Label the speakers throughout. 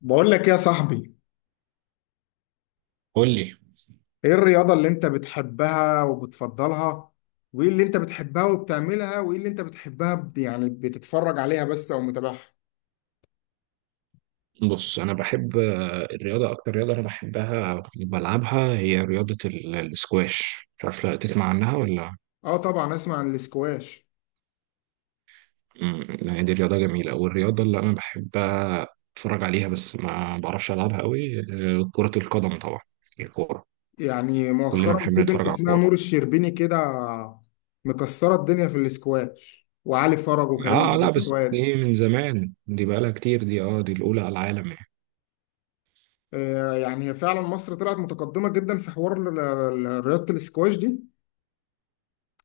Speaker 1: بقول لك يا صاحبي،
Speaker 2: قول لي.
Speaker 1: ايه الرياضة اللي انت بتحبها وبتفضلها؟ وايه اللي انت بتحبها وبتعملها وايه اللي انت بتحبها بتتفرج عليها بس او متابعها.
Speaker 2: بص، انا بحب الرياضه. اكتر رياضه انا بحبها أو بلعبها هي رياضه الاسكواش، مش عارف لا تسمع عنها ولا.
Speaker 1: اه طبعا اسمع عن الاسكواش.
Speaker 2: يعني دي رياضه جميله، والرياضه اللي انا بحبها اتفرج عليها بس ما بعرفش العبها قوي. كره القدم طبعا، الكوره.
Speaker 1: يعني
Speaker 2: كلنا
Speaker 1: مؤخرا
Speaker 2: بنحب
Speaker 1: في بنت
Speaker 2: نتفرج على
Speaker 1: اسمها
Speaker 2: الكوره.
Speaker 1: نور الشربيني كده مكسرة الدنيا في الاسكواش، وعلي فرج وكريم
Speaker 2: اه
Speaker 1: عبد
Speaker 2: لا، بس
Speaker 1: الجواد.
Speaker 2: دي من زمان، دي بقالها كتير، دي الاولى على العالم يعني.
Speaker 1: آه يعني هي فعلا مصر طلعت متقدمة جدا في حوار رياضة الاسكواش دي.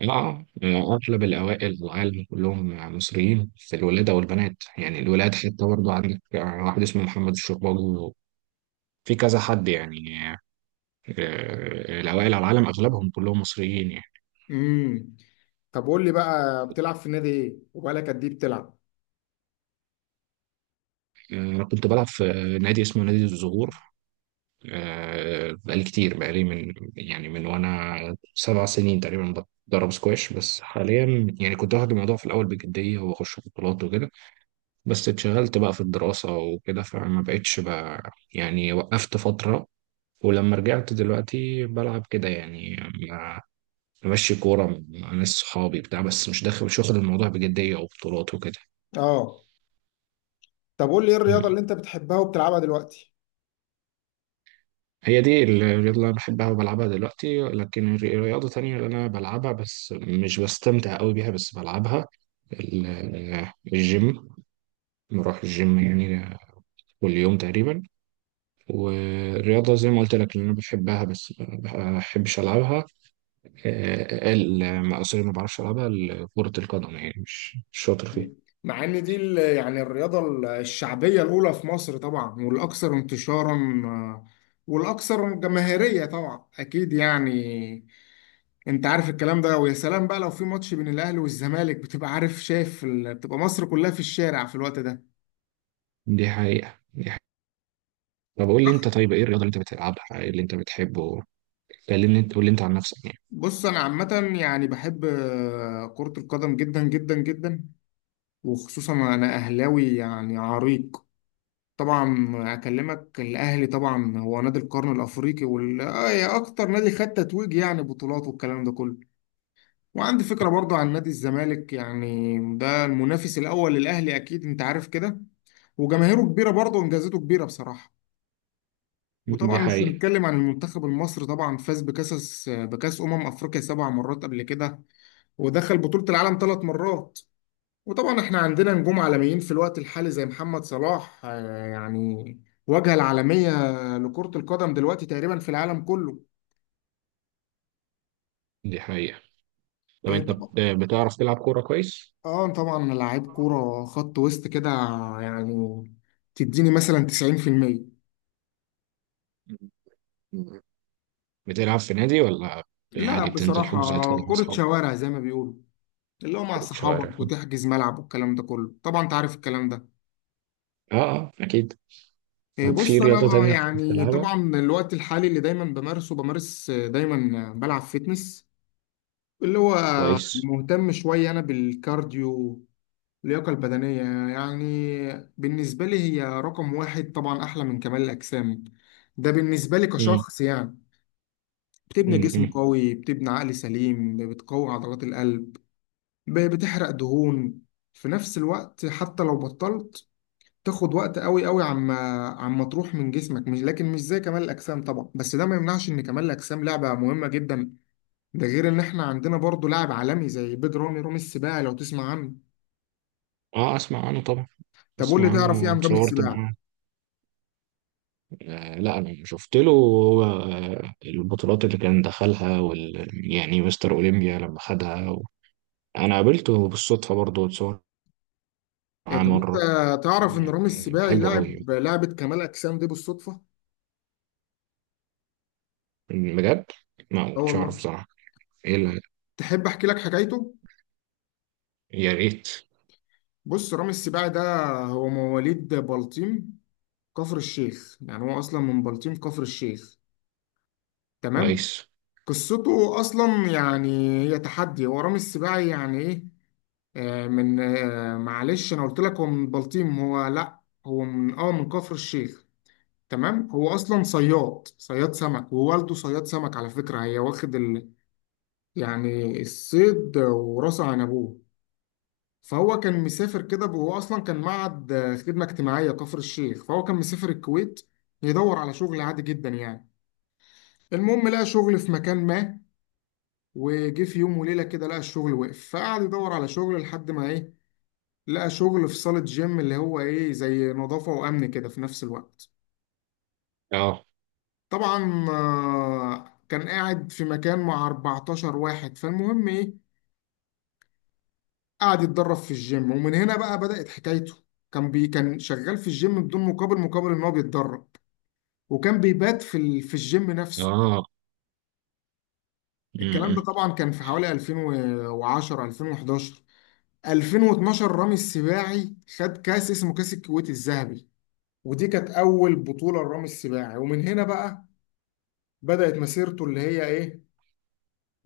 Speaker 2: اه. اغلب الاوائل في العالم كلهم مصريين، في الولادة والبنات يعني الولاد، حتى برضه عندك واحد اسمه محمد الشرباجي، في كذا حد يعني. الاوائل على العالم اغلبهم كلهم مصريين يعني.
Speaker 1: امم طب قول لي بقى، بتلعب في نادي ايه وبقالك قد ايه بتلعب؟
Speaker 2: انا كنت بلعب في نادي اسمه نادي الزهور. بقالي كتير، بقالي من وانا 7 سنين تقريبا بتدرب سكواش. بس حاليا يعني كنت واخد الموضوع في الاول بجدية واخش بطولات وكده، بس اتشغلت بقى في الدراسة وكده فما بقتش بقى يعني، وقفت فترة. ولما رجعت دلوقتي بلعب كده يعني، مع- بمشي كورة مع ناس صحابي بتاع، بس مش واخد الموضوع بجدية أو بطولات وكده.
Speaker 1: اه. طب قول لي ايه الرياضة
Speaker 2: مم.
Speaker 1: اللي انت بتحبها وبتلعبها دلوقتي؟
Speaker 2: هي دي الرياضة اللي أنا بحبها وبلعبها دلوقتي، لكن الرياضة تانية اللي أنا بلعبها بس مش بستمتع أوي بيها، بس بلعبها، الجيم. بروح الجيم يعني كل يوم تقريبا. والرياضة زي ما قلت لك اللي أنا بحبها بس ما بحبش ألعبها سوري، ما بعرفش العبها، كرة القدم يعني، مش شاطر فيها.
Speaker 1: مع ان دي الرياضة الشعبية الأولى في مصر طبعا، والأكثر انتشارا، والأكثر جماهيرية طبعا أكيد يعني. أنت عارف الكلام ده، ويا سلام بقى لو في ماتش بين الأهلي والزمالك، بتبقى عارف شايف بتبقى مصر كلها في الشارع في الوقت ده.
Speaker 2: دي حقيقة دي حقيقة. طب قول لي انت، طيب ايه الرياضة اللي انت بتلعبها، ايه اللي انت بتحبه؟ كلمني انت، قول لي انت عن نفسك يعني.
Speaker 1: بص، أنا عامة يعني بحب كرة القدم جدا جدا جدا، وخصوصا أنا أهلاوي يعني عريق. طبعا اكلمك الاهلي، طبعا هو نادي القرن الافريقي، وال آه، يا اكتر نادي خد تتويج يعني بطولات، والكلام ده كله. وعندي فكره برضو عن نادي الزمالك، يعني ده المنافس الاول للاهلي، اكيد انت عارف كده، وجماهيره كبيره برضو وانجازاته كبيره بصراحه. وطبعا
Speaker 2: دي
Speaker 1: مش
Speaker 2: حقيقة
Speaker 1: هنتكلم عن المنتخب المصري، طبعا فاز بكاس افريقيا 7 مرات قبل كده، ودخل بطوله العالم 3 مرات. وطبعا احنا عندنا نجوم عالميين في الوقت الحالي زي محمد صلاح، يعني واجهة العالمية لكرة القدم دلوقتي تقريبا في العالم كله.
Speaker 2: دي حقيقة. طب انت
Speaker 1: طبعا.
Speaker 2: بتعرف تلعب كورة كويس؟
Speaker 1: اه طبعا لعيب كورة خط وسط كده يعني، تديني مثلا 90%.
Speaker 2: بتلعب في نادي، ولا يعني
Speaker 1: لا
Speaker 2: عادي بتنزل
Speaker 1: بصراحة
Speaker 2: حجوزات كده مع
Speaker 1: كرة
Speaker 2: اصحابك؟
Speaker 1: شوارع زي ما بيقولوا، اللي هو مع
Speaker 2: كرة شوارع،
Speaker 1: صحابك
Speaker 2: اه.
Speaker 1: وتحجز ملعب، والكلام ده كله طبعا انت عارف الكلام ده.
Speaker 2: اه اكيد. طب في
Speaker 1: بص انا
Speaker 2: رياضة
Speaker 1: بقى
Speaker 2: تانية كنت
Speaker 1: يعني،
Speaker 2: بتلعبها
Speaker 1: طبعا الوقت الحالي اللي دايما بمارسه، بمارس آه، دايما آه، بلعب فيتنس، اللي هو
Speaker 2: كويس؟
Speaker 1: مهتم شوية أنا بالكارديو، اللياقة البدنية يعني. بالنسبة لي هي رقم واحد، طبعا أحلى من كمال الأجسام ده بالنسبة لي
Speaker 2: امم.
Speaker 1: كشخص يعني. بتبني جسم
Speaker 2: امم.
Speaker 1: قوي، بتبني عقل سليم، بتقوي عضلات القلب، بتحرق دهون في نفس الوقت، حتى لو بطلت تاخد وقت قوي قوي عما تروح من جسمك، مش لكن مش زي كمال الأجسام طبعا، بس ده ما يمنعش إن كمال الأجسام لعبة مهمة جدا. ده غير إن إحنا عندنا برضو لاعب عالمي زي بيج رامي السباعي، لو تسمع عنه.
Speaker 2: اه اسمع عنه طبعا.
Speaker 1: طب قول لي،
Speaker 2: اسمع
Speaker 1: تعرف ايه
Speaker 2: عنه،
Speaker 1: عن رامي
Speaker 2: اتصورت
Speaker 1: السباعي؟
Speaker 2: معاه. لا انا شفت له هو البطولات اللي كان دخلها، وال يعني مستر اولمبيا لما خدها و... انا قابلته بالصدفه برضه، اتصور
Speaker 1: إيه
Speaker 2: معاه
Speaker 1: طب انت
Speaker 2: مره.
Speaker 1: تعرف ان رامي
Speaker 2: يعني
Speaker 1: السباعي
Speaker 2: بحبه قوي
Speaker 1: لاعب لعبة كمال اجسام دي بالصدفة؟
Speaker 2: بجد، ما
Speaker 1: اه
Speaker 2: كنتش
Speaker 1: والله.
Speaker 2: اعرف صراحه. ايه اللي...
Speaker 1: تحب احكي لك حكايته؟
Speaker 2: يا ريت.
Speaker 1: بص رامي السباعي ده هو مواليد بلطيم كفر الشيخ، يعني هو اصلا من بلطيم كفر الشيخ. تمام؟
Speaker 2: كويس.
Speaker 1: قصته اصلا يعني هي تحدي. هو رامي السباعي يعني ايه؟ آه من آه معلش انا قلت لك هو من بلطيم، هو لا، هو من اه من كفر الشيخ. تمام. هو اصلا صياد، صياد سمك، ووالده صياد سمك على فكره، هي واخد يعني الصيد وراسه عن ابوه. فهو كان مسافر كده، هو اصلا كان معهد خدمه اجتماعيه كفر الشيخ، فهو كان مسافر الكويت يدور على شغل عادي جدا يعني. المهم لقى شغل في مكان ما، وجه في يوم وليله كده لقى الشغل وقف، فقعد يدور على شغل لحد ما ايه، لقى شغل في صاله جيم اللي هو ايه زي نظافه وامن كده في نفس الوقت.
Speaker 2: اه.
Speaker 1: طبعا كان قاعد في مكان مع 14 واحد. فالمهم ايه، قعد يتدرب في الجيم، ومن هنا بقى بدأت حكايته. كان شغال في الجيم بدون مقابل، مقابل ان هو بيتدرب، وكان بيبات في في الجيم نفسه.
Speaker 2: اه.
Speaker 1: الكلام ده
Speaker 2: م-
Speaker 1: طبعا كان في حوالي 2010، 2011، 2012 رامي السباعي خد كاس اسمه كاس الكويت الذهبي، ودي كانت اول بطولة لرامي السباعي، ومن هنا بقى بدأت مسيرته اللي هي ايه،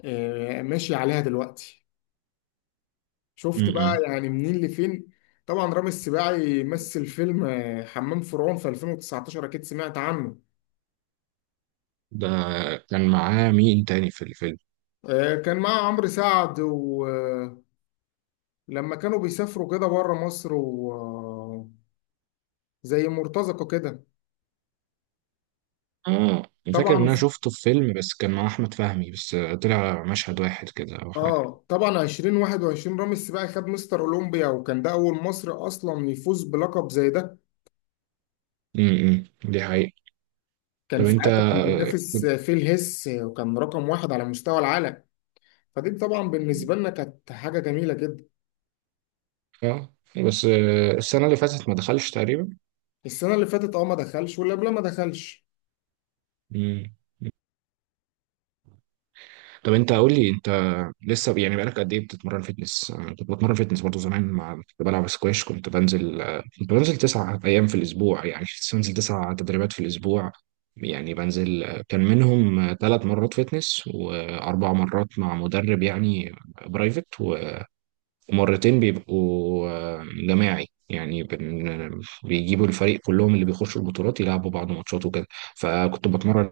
Speaker 1: ماشي عليها دلوقتي.
Speaker 2: م-
Speaker 1: شفت بقى
Speaker 2: م-
Speaker 1: يعني منين لفين. طبعا رامي السباعي مثل فيلم حمام فرعون في 2019، اكيد سمعت عنه.
Speaker 2: ده كان معاه مين تاني في الفيلم؟
Speaker 1: كان مع عمرو سعد، ولما كانوا بيسافروا كده بره مصر وزي مرتزقة كده.
Speaker 2: اه انا فاكر ان
Speaker 1: طبعا
Speaker 2: انا شفته في فيلم، بس كان مع احمد فهمي بس، طلع مشهد واحد كده او حاجه.
Speaker 1: اه طبعا 2021 رامي السباعي خد مستر اولمبيا، وكان ده اول مصري اصلا يفوز بلقب زي ده.
Speaker 2: م- م. دي حقيقة.
Speaker 1: كان
Speaker 2: طب انت.
Speaker 1: ساعتها كان بينافس فيه الهس، وكان رقم واحد على مستوى العالم. فدي طبعا بالنسبة لنا كانت حاجة جميلة جدا.
Speaker 2: اه بس السنة اللي فاتت ما دخلش تقريبا.
Speaker 1: السنة اللي فاتت اه ما دخلش، واللي قبلها ما دخلش.
Speaker 2: مم. طب انت قول لي انت، لسه يعني بقالك قد ايه بتتمرن فيتنس؟ انا كنت بتمرن فيتنس برضه زمان مع كنت بلعب سكواش، كنت بنزل كنت بنزل 9 ايام في الاسبوع، يعني كنت بنزل 9 تدريبات في الاسبوع. يعني بنزل، كان منهم 3 مرات فيتنس واربع مرات مع مدرب يعني، برايفت. ومرتين بيبقوا جماعي يعني، بيجيبوا الفريق كلهم اللي بيخشوا البطولات، يلعبوا بعض ماتشات وكده. فكنت بتمرن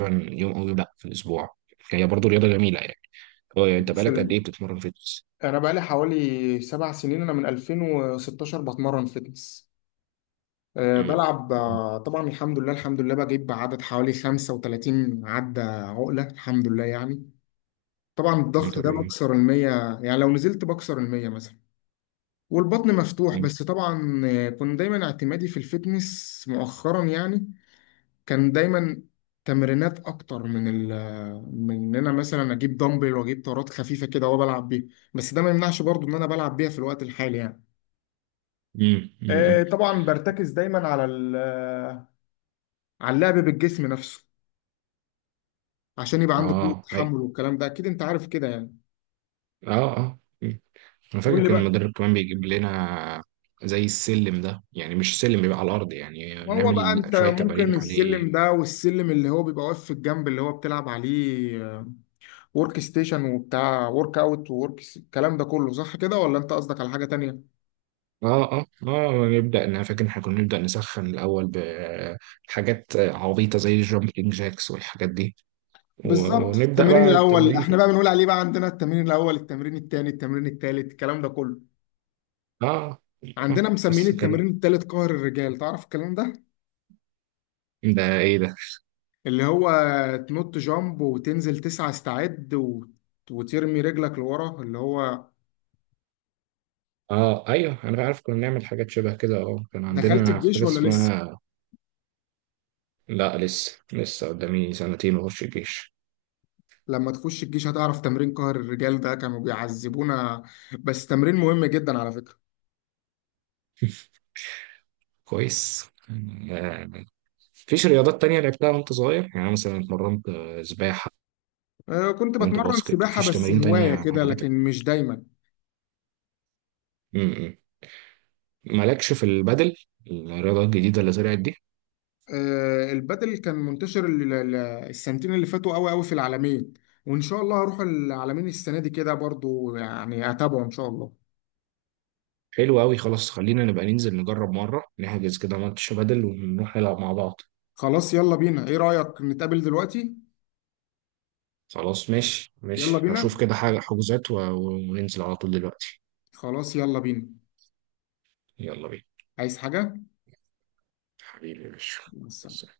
Speaker 2: يوم او يوم لا في الاسبوع. هي برضو رياضه جميله يعني. هو يعني انت
Speaker 1: بص،
Speaker 2: بقالك قد ايه بتتمرن فيتنس؟
Speaker 1: انا بقالي حوالي 7 سنين، انا من 2016 بتمرن فتنس. أه
Speaker 2: امم.
Speaker 1: بلعب طبعا الحمد لله، الحمد لله بجيب عدد حوالي 35 عدة عقلة الحمد لله يعني. طبعا الضغط
Speaker 2: انت
Speaker 1: ده
Speaker 2: رياضي.
Speaker 1: بكسر المية، يعني لو نزلت بكسر المية مثلا، والبطن مفتوح.
Speaker 2: مم.
Speaker 1: بس طبعا كنت دايما اعتمادي في الفتنس مؤخرا يعني، كان دايما تمرينات اكتر من ال من ان انا مثلا اجيب دمبل واجيب طارات خفيفه كده وبلعب بيها، بس ده ما يمنعش برضو ان انا بلعب بيها في الوقت الحالي يعني.
Speaker 2: مم. مم.
Speaker 1: طبعا برتكز دايما على على اللعب بالجسم نفسه، عشان يبقى عندك قوة
Speaker 2: اه أي.
Speaker 1: تحمل، والكلام ده اكيد انت عارف كده يعني.
Speaker 2: اه اه مم. انا فاكر
Speaker 1: قول لي
Speaker 2: كان
Speaker 1: بقى.
Speaker 2: المدرب كمان بيجيب لنا زي السلم ده، يعني مش سلم، بيبقى على الارض يعني،
Speaker 1: ما هو بقى
Speaker 2: نعمل
Speaker 1: انت
Speaker 2: شويه
Speaker 1: ممكن
Speaker 2: تمارين
Speaker 1: السلم
Speaker 2: عليه.
Speaker 1: ده، والسلم اللي هو بيبقى واقف في الجنب اللي هو بتلعب عليه ورك ستيشن، وبتاع ورك اوت وورك الكلام ده كله، صح كده ولا انت قصدك على حاجة تانية؟
Speaker 2: اه اه اه. نبدا، انا فاكر إن احنا كنا نبدا نسخن الاول بحاجات عبيطه زي الجامبلينج جاكس والحاجات دي.
Speaker 1: بالظبط.
Speaker 2: ونبدا بقى
Speaker 1: التمرين
Speaker 2: يا
Speaker 1: الاول احنا بقى بنقول عليه، بقى عندنا التمرين الاول، التمرين الثاني، التمرين الثالث، الكلام ده كله.
Speaker 2: اه.
Speaker 1: عندنا مسميين
Speaker 2: بس كانت
Speaker 1: التمرين الثالث قهر الرجال، تعرف الكلام ده؟
Speaker 2: ده ايه ده؟
Speaker 1: اللي هو تنط جامب وتنزل تسعة استعد وترمي رجلك لورا اللي هو.
Speaker 2: اه ايوه انا عارف، كنا نعمل حاجات شبه كده. اه كان
Speaker 1: دخلت
Speaker 2: عندنا
Speaker 1: الجيش
Speaker 2: حاجه
Speaker 1: ولا لسه؟
Speaker 2: اسمها. لا لسه، لسه قدامي سنتين واخش الجيش.
Speaker 1: لما تخش الجيش هتعرف تمرين قهر الرجال ده، كانوا بيعذبونا، بس تمرين مهم جدا على فكرة.
Speaker 2: كويس. آه، مفيش رياضات تانية لعبتها وانت صغير، يعني مثلا اتمرنت سباحة،
Speaker 1: كنت
Speaker 2: اتمرنت
Speaker 1: بتمرن
Speaker 2: باسكت،
Speaker 1: سباحة
Speaker 2: مفيش
Speaker 1: بس
Speaker 2: تمارين تانية
Speaker 1: هواية كده
Speaker 2: عجبتك؟
Speaker 1: لكن مش دايما.
Speaker 2: م. مالكش في البدل، الرياضة الجديدة اللي طلعت دي؟
Speaker 1: البادل كان منتشر السنتين اللي فاتوا قوي قوي في العالمين، وان شاء الله هروح العالمين السنه دي كده برضو، يعني اتابعه ان شاء الله.
Speaker 2: حلو أوي، خلاص خلينا نبقى ننزل نجرب مرة، نحجز كده ماتش بدل ونروح نلعب مع بعض.
Speaker 1: خلاص يلا بينا، ايه رايك نتقابل دلوقتي؟
Speaker 2: خلاص ماشي
Speaker 1: يلا
Speaker 2: ماشي،
Speaker 1: بينا.
Speaker 2: هشوف كده حاجة حجوزات وننزل على طول دلوقتي.
Speaker 1: خلاص يلا بينا.
Speaker 2: يلا بينا.
Speaker 1: عايز حاجه
Speaker 2: حبيبي يا باشا.
Speaker 1: بس.